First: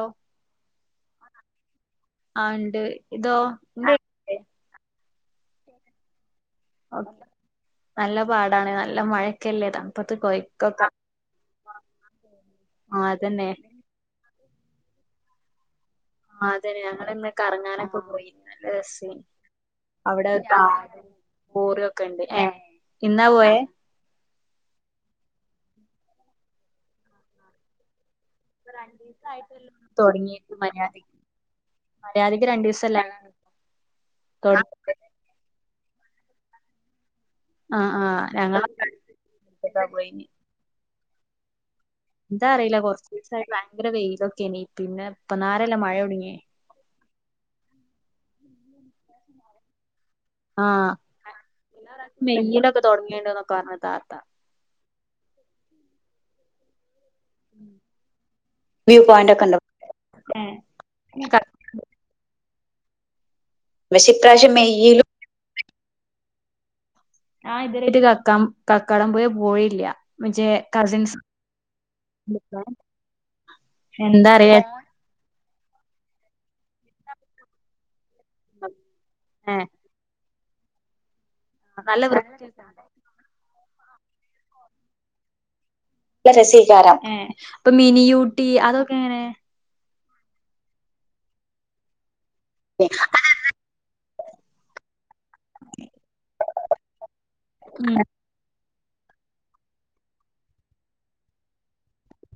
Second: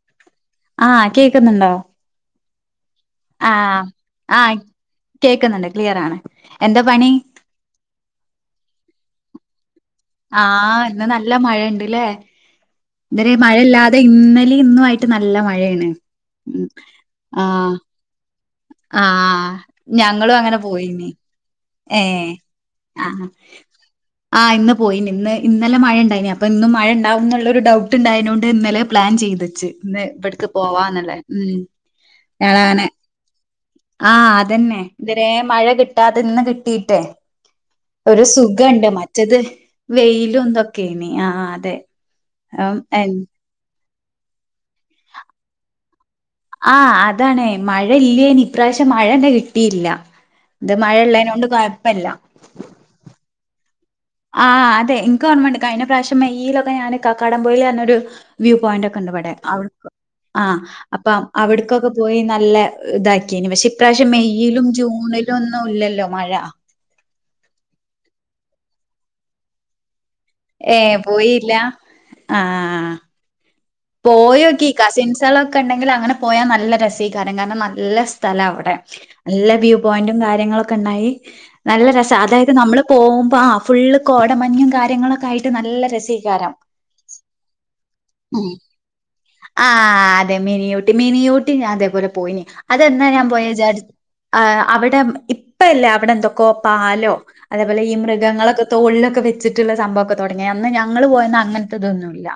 ഓ ആ കേക്ക്ന്ന്ണ്ടോ? ആ ഇണ്ട്. ആ ആ കേക്ക്ന്ന്ണ്ട് ക്ലിയർ ആണ്. എന്താ ഓ പണി നല്ല പാടാണ്. നല്ല മഴക്കല്ലേ? തണ് ആ ഇന്ന് നല്ല മയണ്ട്ല്ലേ? ആ ഇന്നലെയും അതന്നെ മഴല്ലാതെ ഇന്ന് ലെയു ഇന്നു ആയിട്ട് നല്ല മഴയാണ്. ഉം ആതന്നെ ഞങ്ങളിന്ന് ആഹ് കറങ്ങാനൊക്കെ പോയി. നല്ല രസേനി. ആഹ് അവിടെ ഞങ്ങളും അങ്ങനെ കാട് പോയിനി കോറി ഒക്കെണ്ട്. ഏഹ് ഏ? ഇന്നാ ആഹ് പോയേ? ആഹ് ഇന്ന് പോയിന്. ഇന്ന് ഇന്നലെ മഴണ്ടായിനി. അപ്പൊ ഇന്നും മഴണ്ടാവുംന്നുള്ളരു ഡൗട്ട് ഇണ്ടായിനു. അതോണ്ട് ഇന്നലെ പ്ലാൻ ചെയ്തച്ച് ഇന്ന് ഇവിട്ക്ക് പോവാന്നല്ലേ. ഉം മര്യാദയ്ക്ക്, രണ്ടു, ദിസല്ലേ ആ അതന്നേ. ഇതരേ മഴ കിട്ടാത്ത ഇന്ന് കിട്ടീട്ടേ ആ ആ ഒരു ഞങ്ങളൊക്കെ സുഖണ്ട്. മറ്റത് അടുത്ത്ക്കാ പോയിന് വെയിലും ഇതൊക്കേനി. ആ അതെ. എന്താ അറിയില്ല കൊറച്ച് ദിവസായിട്ട് വയങ്കര വെയിലൊക്കേനി. പിന്നെ ഇപ്പ നേരല്ല മഴ ഒടങ്ങിയേ ആ അതാണെ. മഴ ഇല്ലേനി. ഇപ്രാവശ്യം മഴന്നെ കിട്ടീല്ല. ഇത് ആ മഴയിള്ളേനോണ്ട് കൊയപ്പല്ല. മെയ്യിലൊക്കെ തുടങ്ങിണ്ട്ന്നൊക്കെ പറഞ്ഞു താത്ത ആഹ്, അതെ, ഇൻക്ക്, ഓർമണ്ട്, കയിഞ്ഞ, പ്രാശം, മെ്യിലൊക്കെ, ഞൻ കാക്കാടം പോയിൽ പറഞ്ഞൊരു വ്യൂ പോയിന്റൊക്കെ ഇണ്ടിവിടെ. പോയിന്റ് ഒക്കെ ഉണ്ട് അവി ആ അപ്പം അവിട്ക്കൊക്കെ പോയി നല്ല ഇതാക്കീന്. പക്ഷെ ഇപ്രാവശ്യം മെയ്യിലും ജൂണിലും ഒന്നുല്ലല്ലോ മഴ. ഞാ ഇതരായിട്ടും കക്കാം കക്കാടം പൊയി പോയില്ല. ജെ, ഏ കസിൻസ്. പോയില്ല ആ എന്താ അറിയാ പോയോക്കി. കസിൻസേളൊക്കെണ്ടെങ്കിൽ അങ്ങനെ പോയാ നല്ല രസേയ്ക്കാരം. കാരണം നല്ല സ് സ്ഥലാ അവിടെ. നല്ല ഏ വ്യൂ പോയിന്റും കാര്യങ്ങളൊക്കെ ഇണ്ടായി നല്ല രസാ. വൃത്തി അതായത് നമ്മള് നല്ല പോവുമ്പോ, ആ ഫുള്ള് കോടമഞ്ഞും കാര്യങ്ങളൊക്കെ ആയിട്ട് നല്ല അപ്പ രസീകാരം രസെയ്ക്കാരം. അപ്പൊ മിനിയൂട്ടി ഉം അതൊക്കെ എങ്ങനെ? ആ അതെ മിനിയോട്ടി. മിനിയോട്ടി ഞാൻ ഇതേപോലെ പോയിന്. അതെന്നാ ഞാൻ പോയേ വിചാരി ആ അവിടെ ഇപ്പല്ലാ അവിടെന്തൊക്കോ പാലോ അതേപോലെ ഉം ഈ മൃഗങ്ങളൊക്കെ തോള്ലൊക്കെ വെച്ചിട്ട്ള്ള സംഭവൊക്കെ തൊടങ്ങിയേ. അന്ന് ഞങ്ങള് പോയന്ന് അങ്ങനത്തതൊന്നുല്ല.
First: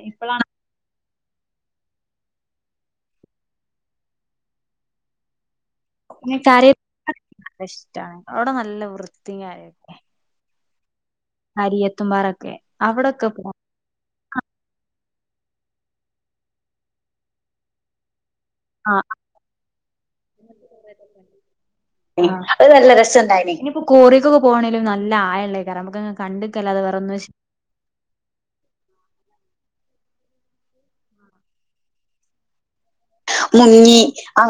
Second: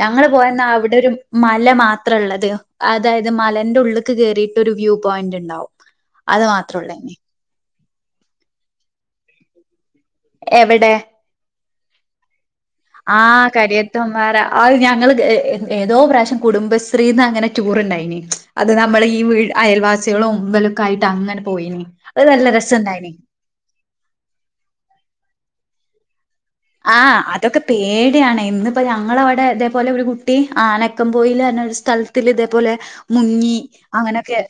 ഞങ്ങള്, ഇപ്പളാണ് പോയന്ന്, അവിടെ, രു മല മാത്രള്ളത്. അതായത് മലന്റെ ഉള്ള്ക്ക് കേറിയിട്ട് ഒരു വ്യൂ പോയിന്റ്ണ്ടാവും. അത് മാത്രൊള്ളു ഇനി റ്റാ. അവിടെ നല്ല വൃത്തിയായല്ലേ എവിടെ? അരിയത്തുംമ്പാറൊക്കെ ആഹ് കരിയത്ത് വന്നോരാ അത് ഞങ്ങള് ഏതോ പ്രാവശ്യം കുടുംബശ്രീന്ന് അങ്ങനെ ടൂർണ്ടായിന് അത് ആ നമ്മള് ഈ വീട് അയൽവാസികളും ഇവലൊക്കെയുമായിട്ട് അങ്ങനെ പോയിനി അത് നല്ല രസണ്ടായിനി ഇനിയിപ്പോ കോറീക്കൊക്കെ പോവാണേൽ നല്ല ആാഴല്ലേക്കാരം നമുക്ക് കണ്ടിക്കല്ലാതെ ആ വേറൊന്നും അതൊക്കെ പേടിയാണ് ഇന്നിപ്പോ ഞങ്ങളെ അതെ ഇതേപോലെ ഒരു കുട്ടി ആനക്കംപോയിൽ പറഞ്ഞ ഒരു സ്ഥലത്തിൽ ഇതേപോലെ മുങ്ങി അങ്ങനെയൊക്കെ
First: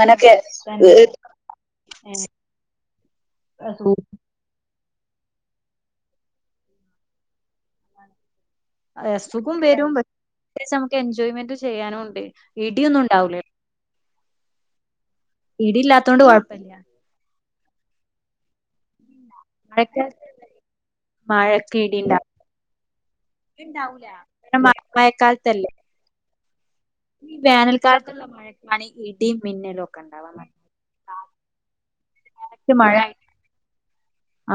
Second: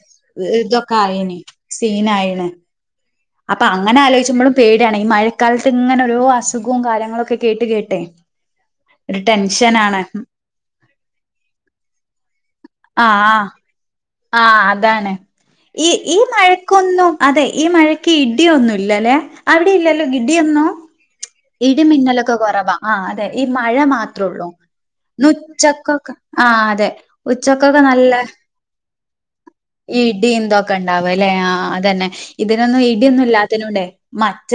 ഇതൊക്കെ അറയിന് സീനായിണ് അപ്പൊ അങ്ങനെ ആലോചിക്കുമ്പോഴും പേടി പേടിയാണ് ഈ മഴക്കാലത്ത് ഇങ്ങനെ ഓരോ അസുഖവും കാര്യങ്ങളുമൊക്കെ കേട്ട് കേട്ട് അസുഖവും വരും നമുക്ക് എൻജോയ്മെന്റ് ചെയ്യാനും ഉണ്ട് ഇടിയൊന്നും ആ ഉണ്ടാവൂലേ ആ ആ അതാണ് ഇടി ഈ ഈ ഇല്ലാത്തോണ്ട് കൊഴപ്പല്ല മഴക്കൊന്നും അതെ ഈ മഴയ്ക്ക് ഇടിയൊന്നും ഇല്ലല്ലെ അവിടെ ഇല്ലല്ലോ മഴക്കാലത്ത് ഇടി യൊന്നും മഴക്ക് ഇടി ഉണ്ടാവും ഇടിമിന്നലൊക്കെ കുറവാ ആ് അതെ ഈ മഴ ഇണ്ടാവൂല മാത്രേ ഉള്ളൂ കാരണം മഴ ഇന്ന് മഴക്കാലത്തല്ലേ ഉച്ചക്കൊക്കെ ആ അതെ ഈ ഉച്ചക്കൊക്കെ നല്ല വേനൽക്കാലത്തുള്ള മഴക്കാണ് ഇടിയും മിന്നലും ഒക്കെ ഉണ്ടാവാ ഇടിം ഇതൊക്കെ ണ്ടാവലേ മഴ ആ അതെന്നെ തന്നെ ഇതിനൊന്നും മഴ ഇടിയൊന്നും ഇല്ലാത്തതിനെ കൊണ്ട്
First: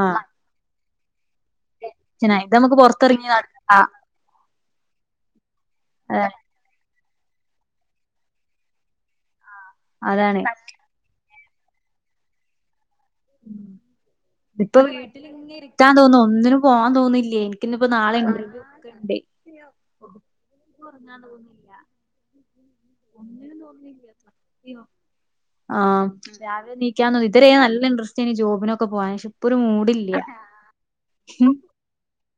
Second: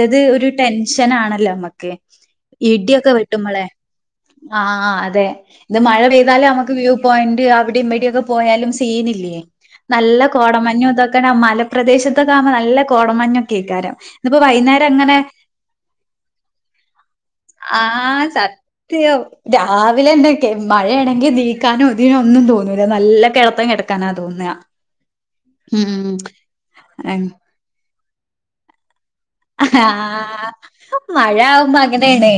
ആ ഒരു ടെൻഷൻ ആണല്ലോ കെ ഇത് നമുക്ക് ഇഡിയൊക്കെ പുറത്തിറങ്ങി നട വെട്ടുമ്പളെ ആ ആ അതെ ഇത് മഴ പെയ്താലെ നമുക്ക് വ്യൂ പോയിൻ്റ് അവിടിം വിടൊക്കെ പോയാലും സീനല്ലേ നല്ല അതാണ് കോടമഞ്ഞും ഇതൊക്കെ നമ്മ മല പ്രദേശത്തൊക്കെ ആവുമ്പോ നല്ല കോടമഞ്ഞൊക്കെക്കാരം ഇന്നിപ്പോ ഇപ്പൊ വൈകുന്നേരം എങ്ങനെ വീട്ടിലിങ്ങനെ ഇരിക്കാൻ തോന്നും ഒന്നിനും പോവാൻ തോന്നുന്നില്ലേ ആഹ സത്യം രാവിലെ തന്നെയൊക്കെ ഉറങ്ങാൻ മഴയാണെങ്കിൽ തോന്നില്ല നീക്കാനോ ഇതിനൊന്നും തോന്നൂല നല്ല ഒന്നിനും കിടത്തം കിടക്കാനാ തോന്നുന്നില്ല തോന്നുക സത്യം ആഹ് രാവിലെ നീക്കാൻ ഇതരെ നല്ല ഇൻട്രസ്റ്റായിരുന്നു ജോബിനൊക്കെ പോവാന് ഇപ്പൊ ഒരു മൂടില്ല ആഹ് മഴ ആവുമ്പോ അങ്ങനെയാണ്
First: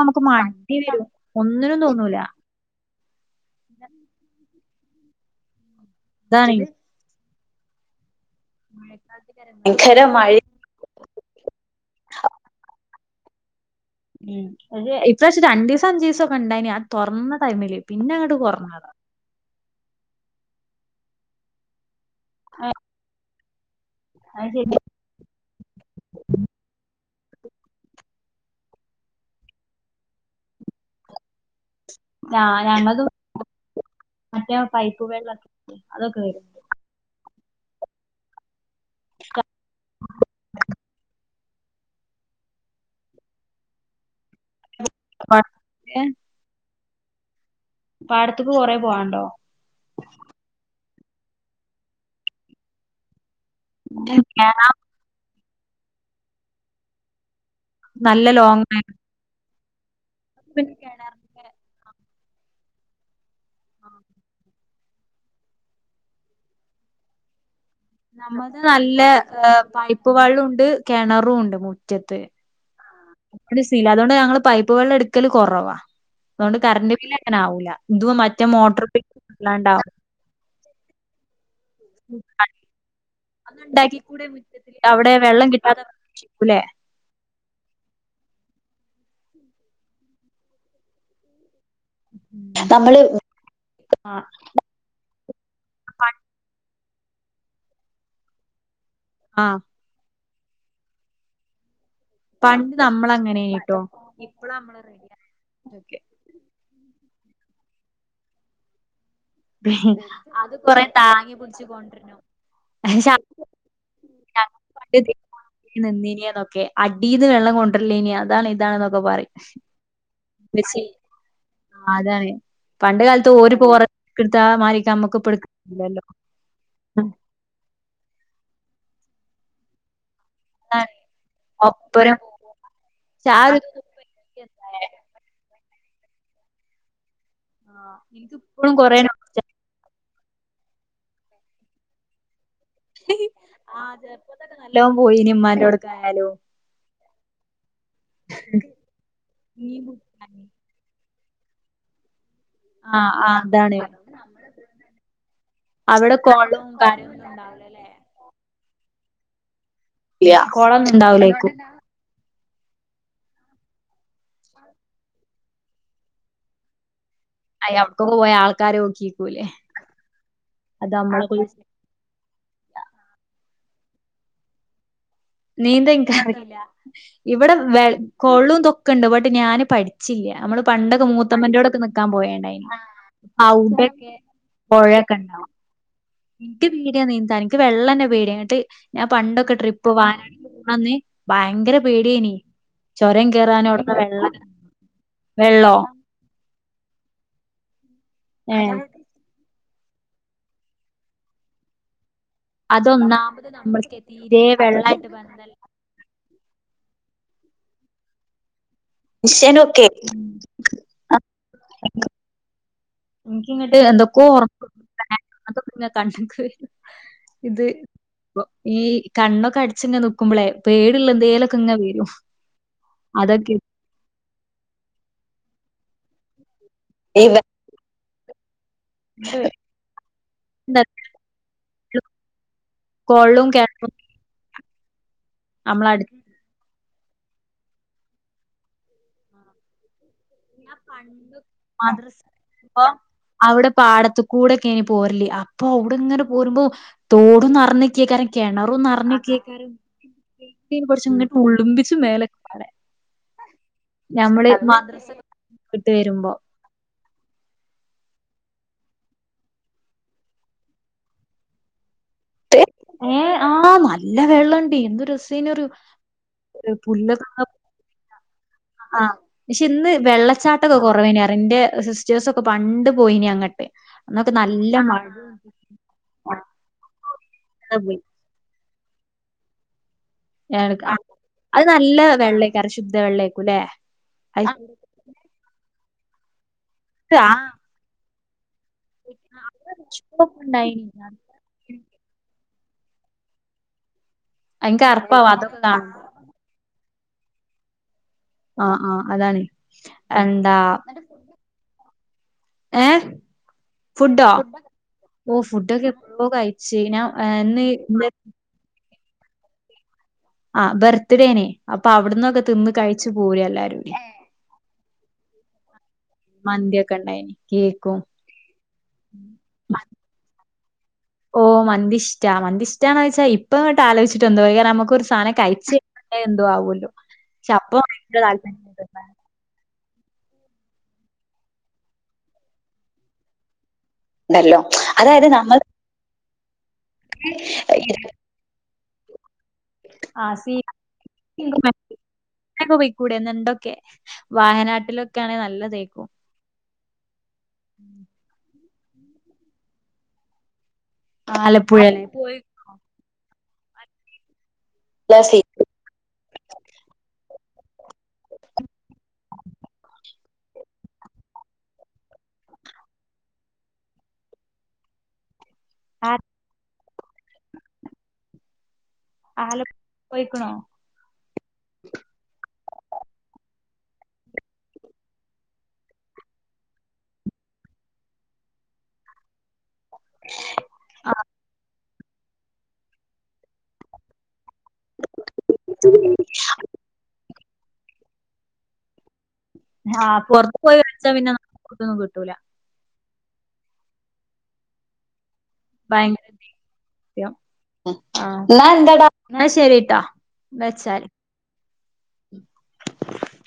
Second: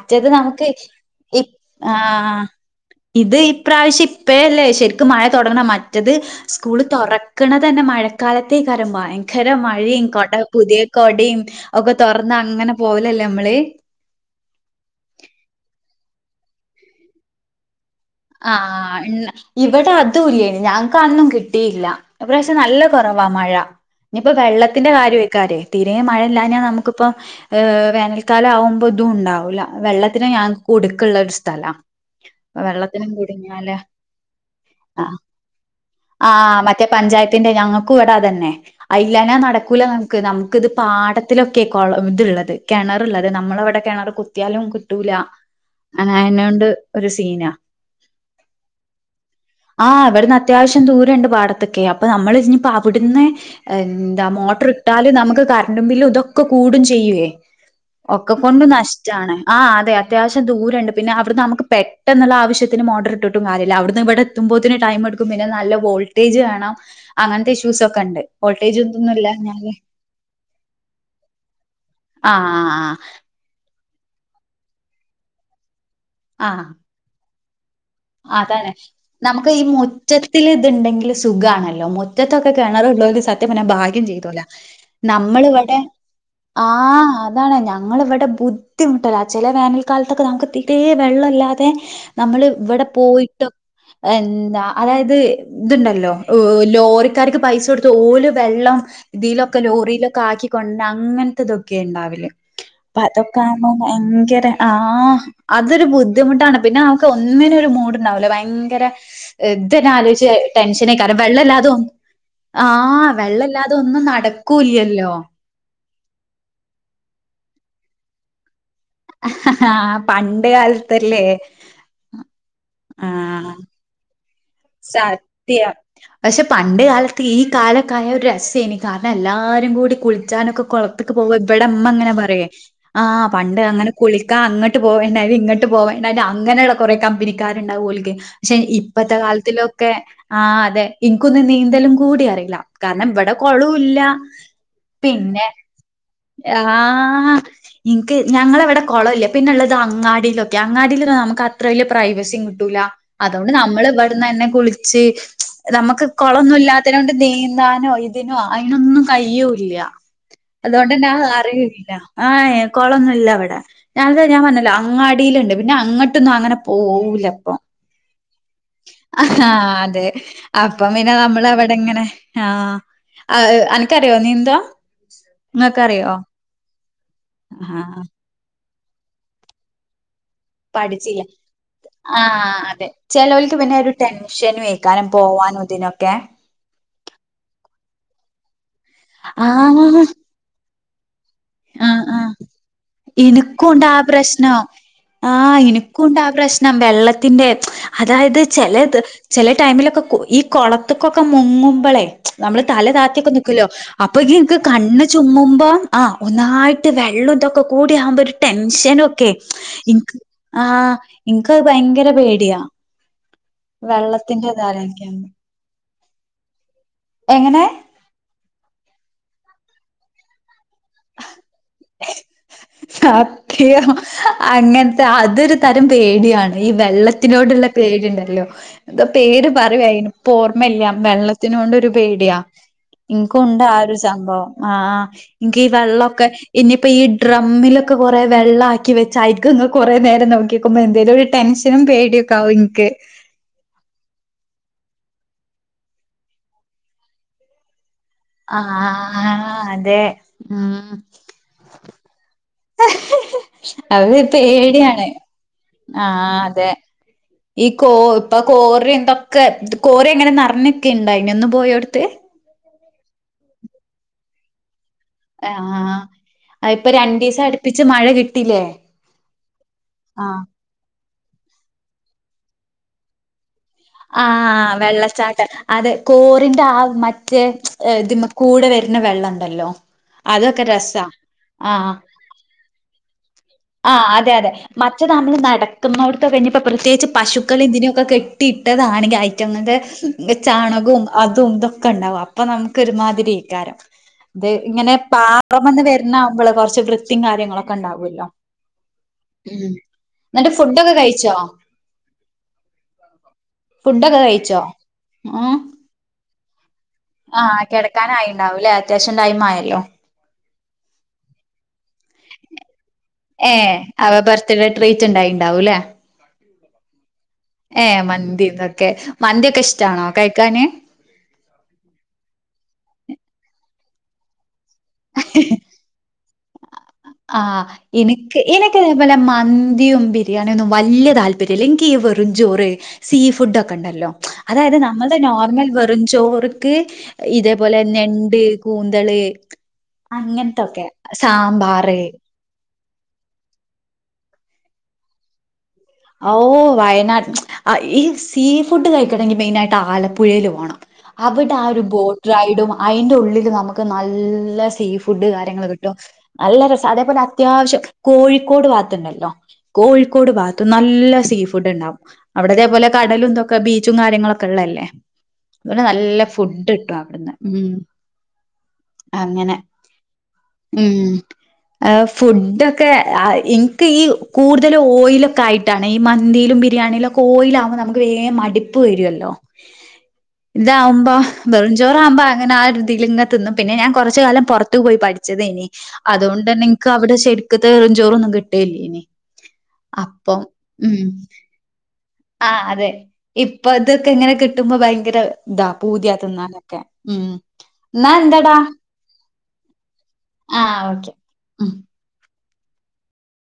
നമുക്ക് മടി വരും ഇ ഒന്നിനും തോന്നൂല ആഹ് ഇത് ഇപ്രാവശ്യം ഇപ്പയല്ലേ ശരിക്കും മഴ തൊടങ്ങ മറ്റത് അതാണ് സ്കൂള് തൊറ തൊറക്കണ തന്നെ മഴക്കാലത്തേക്കാരം ഭയങ്കര ഭയങ്കര മഴിം കൊട മഴ പുതിയെ ഒക്കെ തൊർന്ന് അങ്ങനെ പോവലല്ലേ നമ്മള് ഉം ഇപ്രാവിശ്യം രണ്ടീസം അഞ്ചീസൊക്കെ ഉണ്ടായിന് ആ തൊറന്ന ടൈമില് പിന്നെ അങ്ങട്ട് കുറഞ്ഞതാ ആഹ് ഇണ്ടായി ഇവിടെ അതുല്യേനി ഞങ്ങക്ക് അന്നും കിട്ടീല്ല ഇപ്രാവശ്യം നല്ല കുറവാ മഴ ഇനിപ്പോ അത് ശരി വെള്ളത്തിന്റെ കാര്യയ്ക്കാരെയ് തീരേ മഴല്ലാഞ്ഞാ നമ്മക്കിപ്പൊ വേനൽക്കാലാവുമ്പോ ഇതുണ്ടാവൂല്ല വെള്ളത്തിന് ഞങ്ങക്ക് കുട്ക്ക്ള്ളരു സ്ഥലാ ആ അപ്പൊ ഞങ്ങക്ക് വെള്ളത്തിനും വെള്ളൊക്കെ അതൊക്കെ ആ വരും മറ്റേ പഞ്ചാത്ത് പിന്നെ ഞങ്ങക്കും ഇവ്ടതന്നെ അതന്നെ അതിലാഞ്ഞാ നടക്കൂല നമുക്ക് നമുക്ക് ഇത് പാട പാടത്തിലൊക്കെ ഇത്ള്ളത് കിണറള്ളത് നമ്മളെവിടെ കിണർ കുത്തി കുത്ത്യാലും കിട്ടൂല ഏ അയ്നൊണ്ട് ഒരു സീനാ പാടത്ത്ക്ക് കൊറെ പോവാണ്ടോ ആഹ് ഇവിടുന്ന് അത്യാവശ്യം ദൂരണ്ട് പാടത്ത്ക്കെ അപ്പ നമ്മള് ഞ്ഞ്പ്പോ അവിടുന്ന് എന്താ മോട്ടർ കേറാം ഇട്ടാലും നമുക്ക് കരണ്ട് ബില്ലും ഇതൊക്കെ കൂടും ചെയ്യേ നല്ല ഒക്കെക്കൊണ്ടും ലോങ്ങായി നഷ്ടാണ് ആ അതെ അത്യാവശ്യം ദൂരണ്ട് പിന്നെ അവിടന്ന് നമുക്ക് പെട്ടെന്നുള്ള ആശ്യത്തിന് മോട്ടർ ഇട്ട് ഇട്ടിട്ടും കാര്യല്ല അവിന്ന് ഇവിടെ എത്തുമ്പോത്തിനും ടൈം എടുക്കും പിന്നെ നല്ല വോൾട്ടേജ് വേണം അങ്ങനത്തെ ഇശ്ശു ഇഷുസ് ഒക്കെണ്ട് നമ്മൾത് വോൾേജ് നല്ല ഒന്നും ഇല്ലാഞ്ഞാല് പൈപ്പ് വെള്ളോണ്ട് കെണറുണ്ട് മുറ്റത്ത്. ആഹ് ആ [unintelligible] അതുകൊണ്ട് ഞങ്ങള് സീനില്ല അതോണ്ട് ഞങ്ങൾ പൈപ്പ് വെള്ളം എടുക്കല് കുറവാ ആ അതുകൊണ്ട് കറണ്ട് ബില്ല് അങ്ങനെ ആവൂല്ല അതാണ് നമക്ക് ഈ മുറ്റത്തില് ഇത്ണ്ടെങ്കിൽ സുഖാണ് മുറ്റത്തൊക്കെ കിണറ്ള്ളോല് സത്യം പറഞ്ഞ ഉണ്ടാക്കി ഭാഗ്യം കൂടെ ചെയ്തോലാ മുറ്റത്തില് അവിടെ വെള്ളം നമ്മളിവിടെ കിട്ടാതെ വിഷമിക്കൂലേ? ആഹ് അതാണ് ഞങ്ങളിവടെ ബുദ്ധിമുട്ടാണ് ബുദ്ധിമുട്ടല ചെല വേനൽക്കാലത്തൊക്കെ നമക്ക് തീരേ വെള്ളമല്ലാതെ നമ്മള് ഇവടെ നമ്മള് പോയിട്ടൊ ആഹ് എന്താ അതായത് ത്ണ്ടല്ലോ ഓ ലോറി ലോറിക്കാര്ക്ക് പൈസൊട്ത്ത് ഓല് വെള്ളം ആഹ് ഇതീലൊക്കെ ലോറിയിലൊക്കാക്കിക്കൊണ്ട ങ്ങനത്ത ത്തെതൊക്കെണ് ഒക്കെ ഉണ്ടാവല് പണ്ട് അപ്പതൊക്കാമ്പോ നമ്മളങ്ങനേനിട്ടോ. ഭയങ്കര ഇപ്പളാ നമ്മള് ആഹ് അതൊരു റെഡിയാക്കിയൊക്കെ. ബുദ്ധിമുട്ടാണ് പിന്നാ നമ്മക്ക് ഒന്നിനു ഒരു മൂഡ്ണ്ടാവുല ഭയങ്കരെ ഇദ്ധന്നെ ആലോയ്ച്ച് അത് കൊറേ ടെൻഷനെയ്ക്കാരം താങ്ങി പിടിച്ച് വെള്ളല്ലാതൊന്നും കൊണ്ടരണം. ആഹ് വെള്ളല്ലാതെ ഒന്നും നടക്കൂല്ല്യല്ലോ നിന്നീന്യേന്നൊക്കെ അടീന്ന് വെള്ളം കൊണ്ടര്ലേനി അതാണ് ഇതാണ് ന്നൊക്കെ ന്നൊക്ക പാറീം പണ്ട് ന്ത്‌ ചെയ്യാ കാലത്തല്ലേ ആ അതാണ് പണ്ട് കാലത്ത് ആഹ് ഓര് പോറ സത്യം പക്ഷെ പണ്ട് കാലത്ത് ഈ കാലൊക്കായ ഒരു രെസ സ്സേനി കാരണെല്ലാരും കൂടി കുൾ ൾച്ചാനൊക്കെ അതാണ് കൊൾത്ത്ക്ക് പോവ ഇബടെ മ്മ ങ്ങനെ ഒപ്പരം പറയുയേ ആ പക്ഷെ പണ്ട് ഒരു അങ്ങനെ കുളിക്കാ അങ്ങട്ട് പോവണ്ടാനി ഇങ്ങട്ട് പോവണ്ടാനി അങ്ങനെയുള്ള കൊറെ കമ്പനിക്കാരുണ്ടാവു ആഹ് ഓല്ക്ക് പക്ഷെ ഇൻക്കിപ്പളും കൊറേ ഇപ്പത്തെ കാല ത്തിലൊക്കെ ആ അതെ ഇനിക്കൊന്നു നീന്തലും കൂടി അറിയില്ല കാരണം ഇവടെ ആഹ് കൊളൂല്ല ചെറുപ്പത്തൊക്കെ നല്ലോം പോയീനി പിന്നെ ഇമ്മാന്റോട്ക്കായാലും. ആഹ് ആ ഇനിക്ക് ഞങ്ങളവടെ കുളല്ല പിന്നെള്ളത് അങ്ങാടിയിലൊക്കെ അങ്ങാടിൽ നമ ക്കത്ര വല്യ പ്രൈവസിയും കിട്ടൂല ആഹ് ആഹ് അതോണ്ട് അതാണ്. നമ്മള്, വ ട്ന്നെ കുളിച്ച് നമ്മക്ക് അവിടെ കുളൊന്നു കൊളും ഇല്ലാത്തനെ കൊണ്ട് കാര്യൊന്നും നീന്താനോ ഉണ്ടാവൂലല്ലേ. ഇതിനോ അയ്നൊന്നും കയ്യൂല്ല്യാ കൊളൊന്നും അതുകൊണ്ട്ന്നെ ഉണ്ടാവൂലേക്കും. അറീല്ല ആ ഏ കൊളൊന്നുല്ലവടെ ഞങ്ങക്ക് ഞാൻ പറഞ്ഞല്ലോ അങ്ങാടീല്ണ്ട് പിന്നങ്ങോട്ടൊന്നു അങ്ങനെ പോവൂല അയേ അവട്ക്കൊക്കെ പോയ ആൾക്കാരു ആഹാ അതെ അപ്പം പിന്നെ നമ്മളെ കുറി നമ്മള് അവടിങ്ങനെ ആഹ് ആ അനക്കറിയോ നീന്തോ ഇങ്ങക്കറിയോ? ഇവടെ വെ ആഹ് കൊളോ ഇതൊക്കണ്ട് ബട്ട് ഞാന് പടി ചില്ല മ്മള് പണ്ടൊക്കെ പഠിച്ചില്ല മൂത്തമ്മന്റോടൊക്കെ നിക്കാൻ ആഹ് പോയണ്ടായിനി അതെ അഉടെക്കെ പൊഴ പോവാനു ഇതിനൊക്കെ നിക്ക് പേടിയ നീന്താന് ഇൻക്ക് വെള്ളന്നെ പേടിയ ന്നിട്ട് ഞാൻ പണ്ടൊക്കെ ട്രിപ്പ് ആഹ് വാനാട്ക്ക് പോന്നന്ന് ഭയങ്കര ആഹ് ആഹ് പേടിയേനി ചൊരം കേറാനും ഇനിക്കുണ്ട് അവിടുത്തെ ആ വെള്ള പ്രശ്നോ ആഹ് വെള്ളോ ഇനിക്കുണ്ട് ആ പ്രശ് നം വെള്ളത്തിന്റെ അതായത് ഏഹ് ചെലെ ത് ചെലെ ടൈമിലൊക്കെ കൊ ഈ കുളത്ത്ക്കൊക്കെ മുങ്ങുമ്പളേ എംച് നമ്മള് തല താത്തിയൊക്കെ അതൊന്നാമത് നിക്കൊല്ലോ നമ്മൾക്ക് അപ്പെയ്ക്ക് തീരെ ൻക് കണ്ണ് വെള്ളായിട്ട് ബന്ധല്ല ചുമ്മുമ്പോ ആഹ് ഒന്നായിട്ട് വെള്ളോ തൊക്കെ കൂടിയാമ്പോര് ടെൻ ൻഷനു ഒക്കെ മിഷനൊക്കെ ഇൻക്ക് ആ ഇനിക്ക് ഭയങ്കര പേടിയാ എനിക്കിങ്ങട്ട് എന്തൊക്ക ഒറ വെള്ളത്തിന്റെ ഇതാലോയ്ക്കുമ്പോ [unintelligible] കണ്ണ്ക്ക് ഇത് എങ്ങനെ ഈ കണ്ണൊക്കട്ച്ചങ്ങെ നിക്കുമ്പളേ പേടിള്ളെന്തേലൊക്കെങ്ങെ വെരും അതൊക്കെ സത്യം അങ്ങനത്തെ അതൊരു തരം പേടിയാണ് ഈ വെള്ളത്തിനോടുള്ള പേടിണ്ടല്ലോ എന്താ പേര് പറയു അയിന്പ്പോർമ്മല്ല്യാ വെള്ളത്തിനോ ടൊരു പേടിയാ കൊളോം ഇൻക്കുണ്ട് ആ കെണറും ഒരു സംഭവം ആഹ് ഇന്കി നമ്മളടുത്ത് വെള്ളൊക്കെ ഇനി ഇപ്പൊ ഈ ഡ്രമ്മിലൊക്കെ കൊറേ വെള്ളാക്കി വെച്ചായിക്ക്ങ്ങ് കൊറേ ഞാൻ നേരന്നോക്കിക്കുമ്പോ എന്തേലു ഒരു പണ്ട് ടെൻഷനും പേടിയൊക്കാവു ഇൻക്ക് അവടെപ്പാടത്ത്ക്കൂടൊക്കേനി പോര്ല് അപ്പൊ അഉടെ ങ്ങനെ പോരുമ്പോ തോടും നറന്ന് കേക്കാര കെണറുന്നർഞ്ഞി ആഹ് അതെ ഉം [unintelligible] മ്മേലെ അത് പേടിയാണ് മദ്രസ വിട്ട് വരുമ്പോ. ആഹ് അതെ ഈകോ ഓ ഇപ്പൊ കോറി എന്തൊക്കെ കോറി എങ്ങനെ നിറഞ്ഞൊക്കെ ണ്ടായിനോ ഇന്ന് പോയോട്ത്? ഏഹ് ആഹ് നല്ല വെള്ളണ്ട്. ആഹ് അതിപ്പൊ പുല്ലൊക്കെ - രണ്ടീസം അടുപ്പിച്ച് മഴ കിട്ടില്ലേ ആഹ് പക്ഷെ ഇന്ന് ആഹ് വെള്ളച്ചാട്ടൊക്കെ കൊറവെയ്ന് - എൻ്റെ സിസ്റ്റേഴ്സൊക്കെ പണ്ട് പോയിനി അങ്ങട്ട്. അന്നൊക്കെ നല്ല ആഹ് മഴിം വെള്ളച്ചാട്ടം അത് കോറിന്റെ ആ മറ്റേ പോയി. ഇതി കൂടെ വരു- ന്ന വെള്ള ണ്ടല്ലോ. അത് നല്ല വെള്ളയക്കാറ് ശുദ്ധ വെള്ളയ്ക്കു ല്ലെ ആഹ് അതെ അതെ മറ്റേ നമ്മള് നടക്കുന്നോടത്ത് കഴിഞ്ഞപ്പോ പ്രത്യേകിച്ച് ആഹ് പശുക്കൾ ങ്ങനൊക്കെ കെട്ടി - കെട്ടിട്ടതാണെങ്കിൽ [unintelligible] ഇണ്ടായിനി. ചാണകവും അതും ഇതൊക്കെ ണ്ടാവാം അപ്പൊ നമുക്ക് ഒരുമാതിരിക്കാരം അത് ഇൻക്ക് ഇങ്ങനെ അറപ്പാവാ അതൊക്കെ പാറംന്ന് കാണുമ്പോ. വരുന്നാവകുമ്പോള് കുറച്ച് വൃ- ത്തീം കാര്യങ്ങളൊക്കെ ഉണ്ടാവുല്ലോ ആഹ് ആഹ് അതാണ്. ഉം എന്നിട്ട് എന്താ ഫുഡൊക്കെ കഴിച്ചോ? ഏഹ് ഫുഡൊക്കെ ഫുഡോ കഴിച്ചോ ഓ ഉം ഫുഡ് ഒക്കെ എപ്പോ കഴിഞ്ഞു ശരി ഞാൻ ആഹ് ഇന്ന് കിടക്കാനായിണ്ടാവൂല്ലേ അത്യാവശ്യം ടൈം ആയല്ലോ. ആ ബർത്ത്ഡേനെ അപ്പൊ അവിടന്നൊക്കെ തിന്ന് കഴി - ഏ അവ ബർത്ത്ഡേ ട്രീറ്റ് ഉണ്ടായിണ്ടാവൂല്ലേ. മന്തി ഒക്കെ ണ്ടായിന്. ഏ മന്തിന്നൊക്കെ മന്തി ഒക്കെ ഇഷ്ടാണോ കഴിക്കാന്? ഓ മന്തിഷ്ട മന്ഷ്ടാ ണോന്ന് ചോയ്ച്ച ഇപ്പ ഇങ്ങോട്ട് ആലോചിട്ട് എന്തോ ഒരു - ഒരു സാനം കഴിച്ചിട്ടെന്തോ ആവോ - ആഹ് എനക്ക് എനക്ക് തിന്നാന്. പിന്നെ മ - ന്തിം ബിരിയാണിയൊന്നും വല്ല്യ താല്പര്യംല്ലെ ഇൻക്ക് ഈ വെറും ചോറ് സീ ഫുഡ് ഒക്കെ- ണ്ടല്ലോ അതായത് നമ്മളുടെ നോർമൽ വെറും ചോർക്ക് ഇതേപോലെ ഞണ്ട് - കൂന്തള് ആഹ് സീ അങ്ങനത്തൊക്കെ സാമ്പാർ- പോയിക്കൂടണ്ടൊക്കെ വാനാട്ടിലൊക്കെ ആണെ നല്ലത്- ഓ വയനാട് ഈ സീ ഫുഡ് കഴിക്കണമെങ്കിൽ മെയിനയിട്ട് ആലപ്പുഴയിൽ പോകണം. അവിടെ ആ ഒരു ആലപ്പുഴല്ലേ ബോട്ട് പോയി റൈഡും അതിന്റെ ഉള്ളിൽ നമുക്ക് നല്ല- സീ ഫുഡ് കാര്യങ്ങൾ കിട്ടോ. നല്ല രസം അതേപോലെ അത്യാവശ്യം കോഴിക്കോട് ഭാഗത്തുണ്ടല്ലോ കോഴിക്കോട് ഭാഗത്ത്. നല്ല സീ ഫുഡ് ണ്ടാാവും അവിടതേപോലെ കടലും ഇന്തൊക്കെ ബീച്ചും കാര്യങ്ങളൊക്കെ ള്ളല്ലേ. അതുപോലെ ആ നല്ല ഫുഡ് ട്ടും അവിടുന്ന് ഉം. അങ്ങനെ ആലപ്പുഴ പോയിക്ക്ണോ? മ് ഫുഡൊക്കെ- എനിക്ക് ഈ കൂടുതൽ ഓയിൽ - ആയിട്ടാണ് ഈ മന്തിയിലും ബിരിയാണിയിലും കോയിലാാവുമ്പോ നമുക്ക് വേം മടിപ്പ് വരുല്ലോ- താവുമ്പോ ആഹ് വെറു- ഞൊറവുമ്പോ അങ്ങനെ ആ ഒരുതി ലങ്ങനെ തിന്നും പിന്നെ ഞൻ കുറച്ച കാലം പൊറ - പട്ടു പോയി പഠിച്ചതേനി അതുകൊണ്ട്ന്നെ നിനിക്ക് അവിടെ ശരിക്കത്തെ എറുംചോറൊന്നും കിട്ടല്ലേനി. ആ പുറത്ത് പോയി പഠിച്ച പിന്നെ നത്തൊന്നും കിട്ടൂല. ആഹ് അതെ ഇപ്പൊ ഇതൊക്കെ ങ്ങനെ കിട്ടുമ്പോ ഭയങ്കര- ഇതാ പൂതിയ ഭയങ്കര തിന്നാലൊക്കെ മ് ദേഷ്യം. എന്നാ ആഹ് എന്താടാ. ന്നാ എന്താടാ ന്നാ ശരിട്ടോ ആഹ് വെച്ചാല്. ഓക്കെ. [unintelligible]